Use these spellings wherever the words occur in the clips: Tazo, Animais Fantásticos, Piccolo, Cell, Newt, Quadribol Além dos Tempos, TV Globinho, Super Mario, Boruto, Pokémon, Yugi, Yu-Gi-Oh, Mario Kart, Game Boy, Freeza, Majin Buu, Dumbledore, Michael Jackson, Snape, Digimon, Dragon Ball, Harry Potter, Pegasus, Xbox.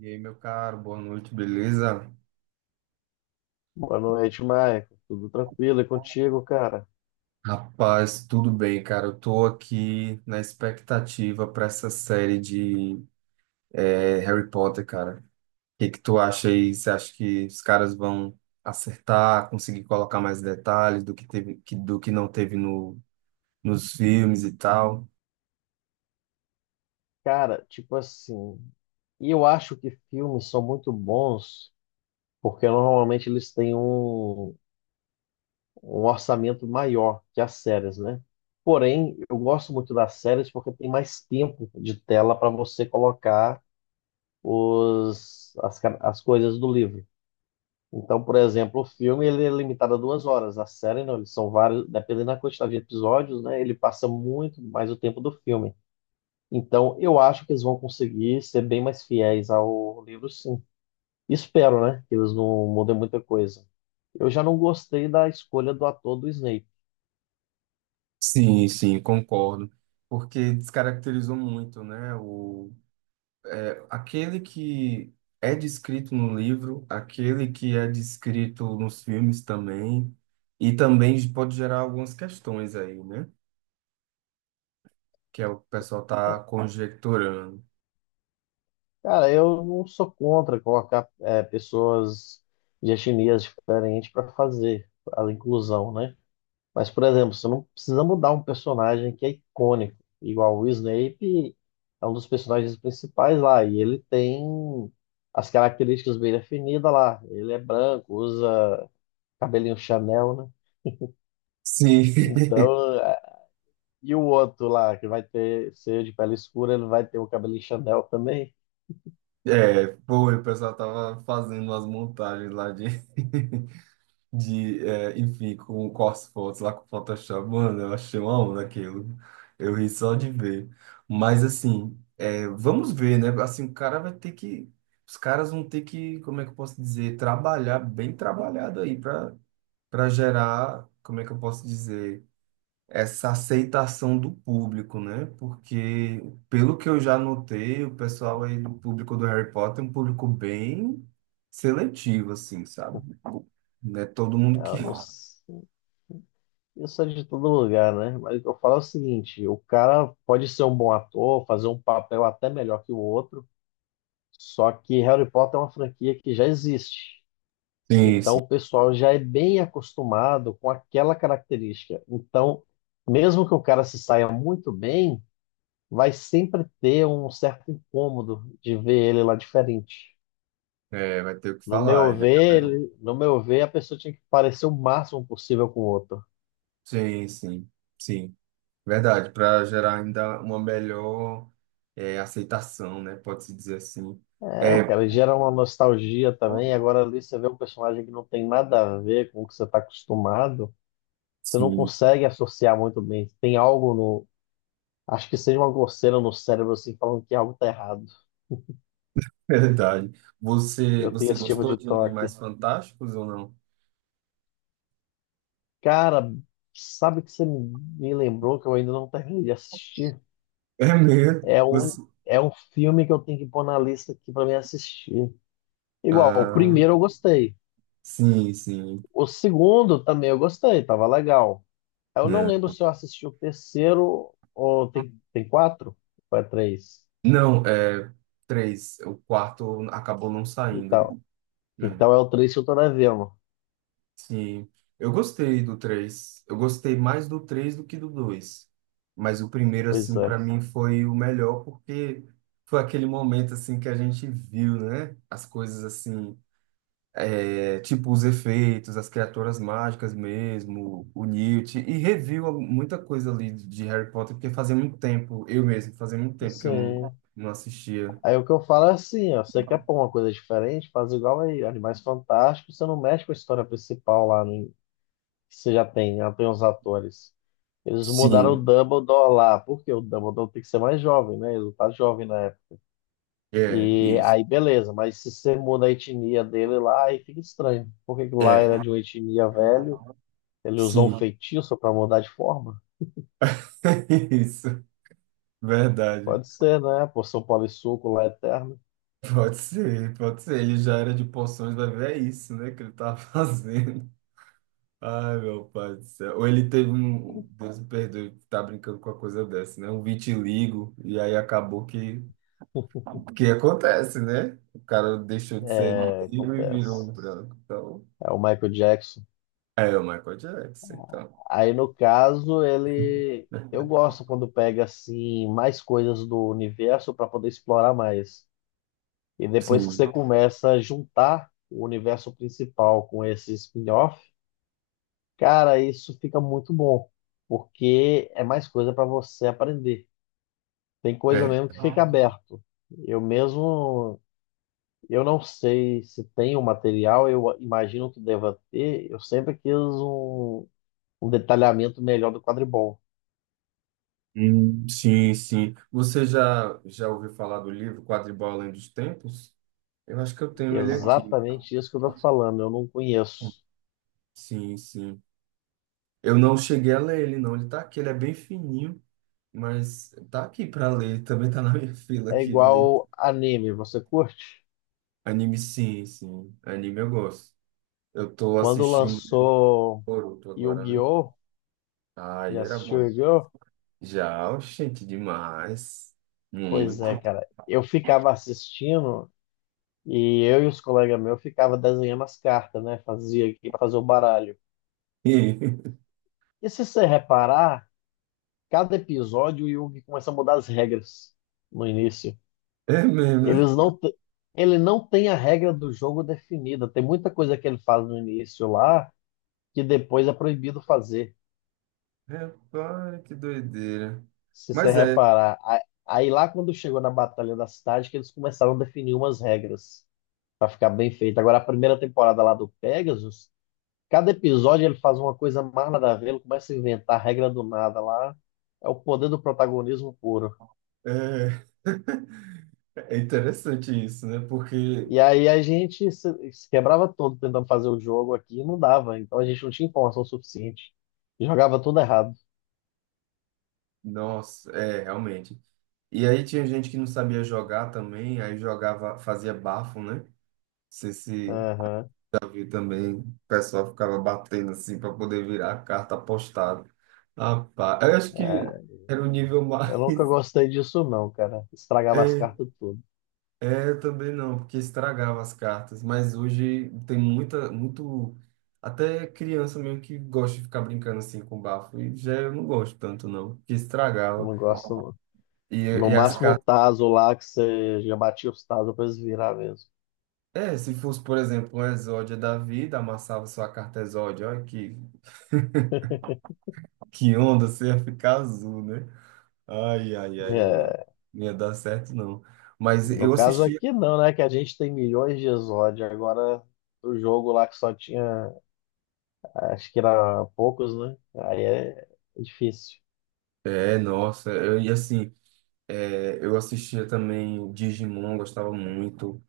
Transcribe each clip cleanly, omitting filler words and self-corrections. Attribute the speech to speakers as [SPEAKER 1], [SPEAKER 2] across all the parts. [SPEAKER 1] E aí, meu caro, boa noite, beleza?
[SPEAKER 2] Boa noite, Maicon. Tudo tranquilo? E contigo, cara?
[SPEAKER 1] Rapaz, tudo bem, cara. Eu tô aqui na expectativa para essa série de Harry Potter, cara. O que que tu acha aí? Você acha que os caras vão acertar, conseguir colocar mais detalhes do que teve, do que não teve no, nos filmes e tal?
[SPEAKER 2] Cara, tipo assim, e eu acho que filmes são muito bons porque normalmente eles têm um orçamento maior que as séries, né? Porém, eu gosto muito das séries porque tem mais tempo de tela para você colocar as coisas do livro. Então, por exemplo, o filme ele é limitado a 2 horas, a série não, eles são vários, dependendo da quantidade de episódios, né? Ele passa muito mais o tempo do filme. Então, eu acho que eles vão conseguir ser bem mais fiéis ao livro, sim. Espero, né? Que eles não mudem muita coisa. Eu já não gostei da escolha do ator do Snape.
[SPEAKER 1] Sim, sim, concordo. Porque descaracterizou muito, né? É, aquele que é descrito no livro, aquele que é descrito nos filmes também, e também pode gerar algumas questões aí, né? Que é o que o pessoal tá conjecturando.
[SPEAKER 2] Cara, eu não sou contra colocar pessoas de etnias diferentes para fazer a inclusão, né? Mas, por exemplo, você não precisa mudar um personagem que é icônico, igual o Snape é um dos personagens principais lá, e ele tem as características bem definidas lá. Ele é branco, usa cabelinho Chanel, né?
[SPEAKER 1] Sim,
[SPEAKER 2] Então, e o outro lá, que ser de pele escura, ele vai ter o cabelinho Chanel também?
[SPEAKER 1] é, foi, o pessoal tava fazendo as montagens lá de de, é, enfim, com as fotos lá com o Photoshop, mano, eu achei uma onda aquilo. Eu ri só de ver. Mas, assim, é, vamos ver, né? Assim, o cara vai ter que. Os caras vão ter que, como é que eu posso dizer, trabalhar bem trabalhado aí para gerar, como é que eu posso dizer, essa aceitação do público, né? Porque, pelo que eu já notei, o pessoal aí do público do Harry Potter é um público bem seletivo, assim, sabe? Não é todo mundo
[SPEAKER 2] Ah,
[SPEAKER 1] que.
[SPEAKER 2] eu não sei. Isso é de todo lugar, né? Mas eu falo o seguinte, o cara pode ser um bom ator, fazer um papel até melhor que o outro, só que Harry Potter é uma franquia que já existe.
[SPEAKER 1] Sim,
[SPEAKER 2] Então,
[SPEAKER 1] sim.
[SPEAKER 2] o pessoal já é bem acostumado com aquela característica. Então, mesmo que o cara se saia muito bem, vai sempre ter um certo incômodo de ver ele lá diferente.
[SPEAKER 1] É, vai ter o que
[SPEAKER 2] No meu
[SPEAKER 1] falar, né,
[SPEAKER 2] ver,
[SPEAKER 1] galera?
[SPEAKER 2] no meu ver, a pessoa tinha que parecer o máximo possível com o outro.
[SPEAKER 1] Sim, sim, sim. Verdade, para gerar ainda uma melhor aceitação, né? Pode-se dizer assim.
[SPEAKER 2] É,
[SPEAKER 1] É,
[SPEAKER 2] cara, gera uma nostalgia também. Agora ali você vê um personagem que não tem nada a ver com o que você está acostumado, você não
[SPEAKER 1] sim,
[SPEAKER 2] consegue associar muito bem. Tem algo no, acho que seja uma coceira no cérebro assim falando que algo tá errado.
[SPEAKER 1] verdade. Você,
[SPEAKER 2] Eu tenho
[SPEAKER 1] você
[SPEAKER 2] esse tipo
[SPEAKER 1] gostou
[SPEAKER 2] de
[SPEAKER 1] de
[SPEAKER 2] toque.
[SPEAKER 1] Animais Fantásticos ou não?
[SPEAKER 2] Cara, sabe que você me lembrou que eu ainda não terminei de assistir?
[SPEAKER 1] É mesmo?
[SPEAKER 2] É um,
[SPEAKER 1] Você...
[SPEAKER 2] é um filme que eu tenho que pôr na lista aqui pra me assistir. Igual, o
[SPEAKER 1] Ah,
[SPEAKER 2] primeiro eu gostei.
[SPEAKER 1] sim, sim.
[SPEAKER 2] O segundo também eu gostei, tava legal. Eu não lembro
[SPEAKER 1] É.
[SPEAKER 2] se eu assisti o terceiro ou tem quatro? Ou é três?
[SPEAKER 1] Não, é três. O quarto acabou não
[SPEAKER 2] Então,
[SPEAKER 1] saindo. É.
[SPEAKER 2] então é o três que eu tô devendo.
[SPEAKER 1] Sim, eu gostei do três. Eu gostei mais do 3 do que do dois. Mas o primeiro,
[SPEAKER 2] Pois
[SPEAKER 1] assim,
[SPEAKER 2] é.
[SPEAKER 1] para mim foi o melhor, porque foi aquele momento, assim, que a gente viu, né? As coisas, assim, é, tipo os efeitos, as criaturas mágicas mesmo, o Newt, e reviu muita coisa ali de Harry Potter, porque fazia muito tempo, eu mesmo, fazia muito tempo que eu não,
[SPEAKER 2] Sim.
[SPEAKER 1] não assistia.
[SPEAKER 2] Aí o que eu falo é assim, ó, você quer pôr uma coisa diferente, faz igual aí, Animais Fantásticos, você não mexe com a história principal lá, né? Você já tem os atores. Eles mudaram o
[SPEAKER 1] Sim,
[SPEAKER 2] Dumbledore lá, porque o Dumbledore tem que ser mais jovem, né? Ele não tá jovem na época.
[SPEAKER 1] é,
[SPEAKER 2] E
[SPEAKER 1] isso.
[SPEAKER 2] aí, beleza, mas se você muda a etnia dele lá, aí fica estranho. Porque lá era
[SPEAKER 1] É,
[SPEAKER 2] de uma etnia velho, ele usou um
[SPEAKER 1] sim,
[SPEAKER 2] feitiço para mudar de forma?
[SPEAKER 1] isso, verdade.
[SPEAKER 2] Pode ser, né? A poção polissuco lá eterna.
[SPEAKER 1] Pode ser, pode ser. Ele já era de poções, vai ver, é isso, né, que ele tá fazendo. Ai, meu pai do céu. Ou ele teve um, Deus me perdoe, tá brincando com a coisa dessa, né? Um vitiligo, e aí acabou que, que acontece, né? O cara deixou de ser
[SPEAKER 2] É,
[SPEAKER 1] negro e virou
[SPEAKER 2] acontece.
[SPEAKER 1] um branco. Então,
[SPEAKER 2] É o Michael Jackson.
[SPEAKER 1] é o Michael Jackson, então,
[SPEAKER 2] Aí, no caso, ele. Eu
[SPEAKER 1] né?
[SPEAKER 2] gosto quando pega assim mais coisas do universo para poder explorar mais. E depois que
[SPEAKER 1] Sim,
[SPEAKER 2] você começa a juntar o universo principal com esse spin-off, cara, isso fica muito bom, porque é mais coisa para você aprender. Tem coisa
[SPEAKER 1] é.
[SPEAKER 2] mesmo que fica aberto. Eu mesmo, eu não sei se tem o material, eu imagino que deva ter. Eu sempre quis um detalhamento melhor do quadribol.
[SPEAKER 1] Sim, sim. Você já ouviu falar do livro Quadribol Além dos Tempos? Eu acho que eu tenho ele aqui.
[SPEAKER 2] Exatamente isso que eu tô falando, eu não conheço.
[SPEAKER 1] Sim, sim. Eu não cheguei a ler ele, não. Ele tá aqui, ele é bem fininho, mas tá aqui pra ler. Também tá na minha fila
[SPEAKER 2] É
[SPEAKER 1] aqui de ler.
[SPEAKER 2] igual anime, você curte?
[SPEAKER 1] Anime, sim, sim. Anime eu gosto. Eu tô
[SPEAKER 2] Quando
[SPEAKER 1] assistindo
[SPEAKER 2] lançou
[SPEAKER 1] Boruto agora, né?
[SPEAKER 2] Yu-Gi-Oh!
[SPEAKER 1] Ai,
[SPEAKER 2] Já
[SPEAKER 1] era
[SPEAKER 2] assistiu
[SPEAKER 1] bom.
[SPEAKER 2] Yu-Gi-Oh?
[SPEAKER 1] Já, gente, demais. Muito.
[SPEAKER 2] Pois é, cara. Eu ficava assistindo e eu e os colegas meus ficava desenhando as cartas, né? Fazia aqui para fazer o baralho.
[SPEAKER 1] E-
[SPEAKER 2] E se você reparar, cada episódio o Yugi começa a mudar as regras no início.
[SPEAKER 1] É mesmo, né?
[SPEAKER 2] Eles não te- Ele não tem a regra do jogo definida. Tem muita coisa que ele faz no início lá que depois é proibido fazer,
[SPEAKER 1] Rapaz, que doideira.
[SPEAKER 2] se você
[SPEAKER 1] Mas é,
[SPEAKER 2] reparar. Aí lá quando chegou na Batalha da Cidade que eles começaram a definir umas regras. Pra ficar bem feito. Agora, a primeira temporada lá do Pegasus, cada episódio ele faz uma coisa mais nada a ver, ele começa a inventar regra do nada lá. É o poder do protagonismo puro.
[SPEAKER 1] é, é interessante isso, né? Porque,
[SPEAKER 2] E aí a gente se quebrava todo tentando fazer o jogo aqui e não dava. Então a gente não tinha informação suficiente. Jogava tudo errado.
[SPEAKER 1] nossa, é, realmente. E aí tinha gente que não sabia jogar também, aí jogava, fazia bafo, né? Não sei se
[SPEAKER 2] Aham.
[SPEAKER 1] já viu também, o pessoal ficava batendo assim para poder virar a carta apostada. Rapaz, eu acho que
[SPEAKER 2] É,
[SPEAKER 1] era o nível mais.
[SPEAKER 2] eu nunca gostei disso, não, cara. Estragava as
[SPEAKER 1] É,
[SPEAKER 2] cartas tudo.
[SPEAKER 1] é, eu também não, porque estragava as cartas. Mas hoje tem muita, muito. Até criança mesmo que gosta de ficar brincando assim com bafo. E já eu não gosto tanto, não, porque
[SPEAKER 2] Eu
[SPEAKER 1] estragava.
[SPEAKER 2] não gosto,
[SPEAKER 1] E,
[SPEAKER 2] não. No
[SPEAKER 1] e as
[SPEAKER 2] máximo o
[SPEAKER 1] cartas.
[SPEAKER 2] Tazo lá, que você já batia os Tazo pra eles virar mesmo.
[SPEAKER 1] É, se fosse, por exemplo, um exódio da vida, amassava sua carta exódio, olha que onda, você ia ficar azul, né? Ai, ai, ai, ai,
[SPEAKER 2] É.
[SPEAKER 1] não ia dar certo, não. Mas
[SPEAKER 2] No
[SPEAKER 1] eu
[SPEAKER 2] caso
[SPEAKER 1] assistia,
[SPEAKER 2] aqui não, né? Que a gente tem milhões de exódio. Agora, o jogo lá que só tinha, acho que era poucos, né? Aí é difícil.
[SPEAKER 1] nossa, eu, e assim, eu assistia também Digimon, gostava muito,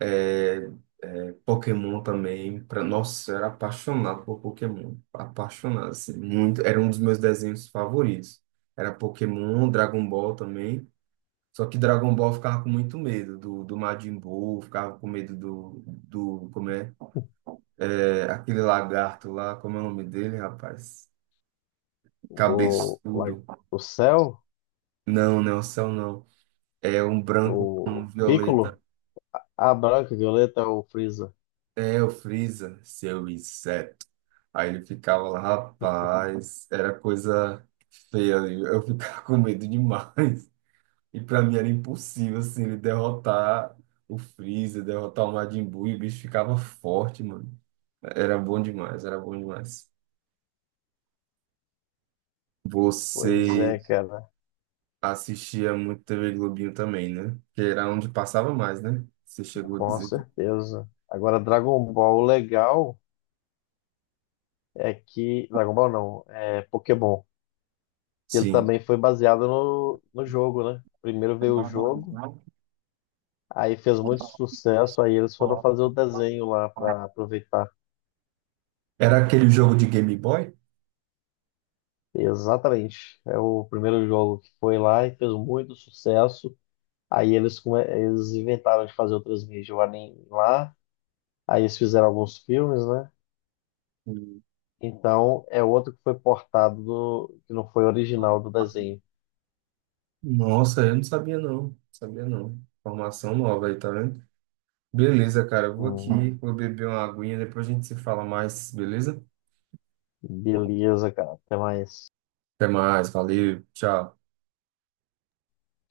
[SPEAKER 1] é, Pokémon também, pra, nossa, eu era apaixonado por Pokémon, apaixonado, assim, muito, era um dos meus desenhos favoritos. Era Pokémon, Dragon Ball também. Só que Dragon Ball eu ficava com muito medo do, do Majin Buu, ficava com medo do como é, é, aquele lagarto lá, como é o nome dele, rapaz?
[SPEAKER 2] O, lá-
[SPEAKER 1] Cabeçudo.
[SPEAKER 2] o Cell,
[SPEAKER 1] Não, não, céu não. É um branco
[SPEAKER 2] o
[SPEAKER 1] com
[SPEAKER 2] Piccolo,
[SPEAKER 1] violeta.
[SPEAKER 2] a Branca, a Violeta, o Freeza.
[SPEAKER 1] É o Freeza, seu inseto. Aí ele ficava lá, rapaz, era coisa feia ali. Eu ficava com medo demais. E pra mim era impossível, assim, ele derrotar o Freeza, derrotar o Majin Buu, e o bicho ficava forte, mano. Era bom demais, era bom demais.
[SPEAKER 2] Pois
[SPEAKER 1] Você
[SPEAKER 2] é, cara,
[SPEAKER 1] assistia muito TV Globinho também, né? Que era onde passava mais, né? Você chegou a
[SPEAKER 2] com
[SPEAKER 1] dizer.
[SPEAKER 2] certeza. Agora, Dragon Ball, o legal é que. Dragon Ball não, é Pokémon. Que ele
[SPEAKER 1] Sim.
[SPEAKER 2] também foi baseado no jogo, né? Primeiro veio o jogo. Aí fez muito sucesso, aí eles foram fazer o desenho lá para aproveitar.
[SPEAKER 1] Era aquele jogo de Game Boy?
[SPEAKER 2] Exatamente. É o primeiro jogo que foi lá e fez muito sucesso. Aí eles inventaram de fazer outras mídias o anime lá. Aí eles fizeram alguns filmes, né? Então é outro que foi portado do... que não foi original do desenho.
[SPEAKER 1] Nossa, eu não sabia, não. Não sabia, não. Formação nova aí, tá vendo? Beleza, cara. Eu vou aqui,
[SPEAKER 2] Hum,
[SPEAKER 1] vou beber uma aguinha, depois a gente se fala mais, beleza?
[SPEAKER 2] beleza, cara. Até mais.
[SPEAKER 1] Até mais, valeu, tchau.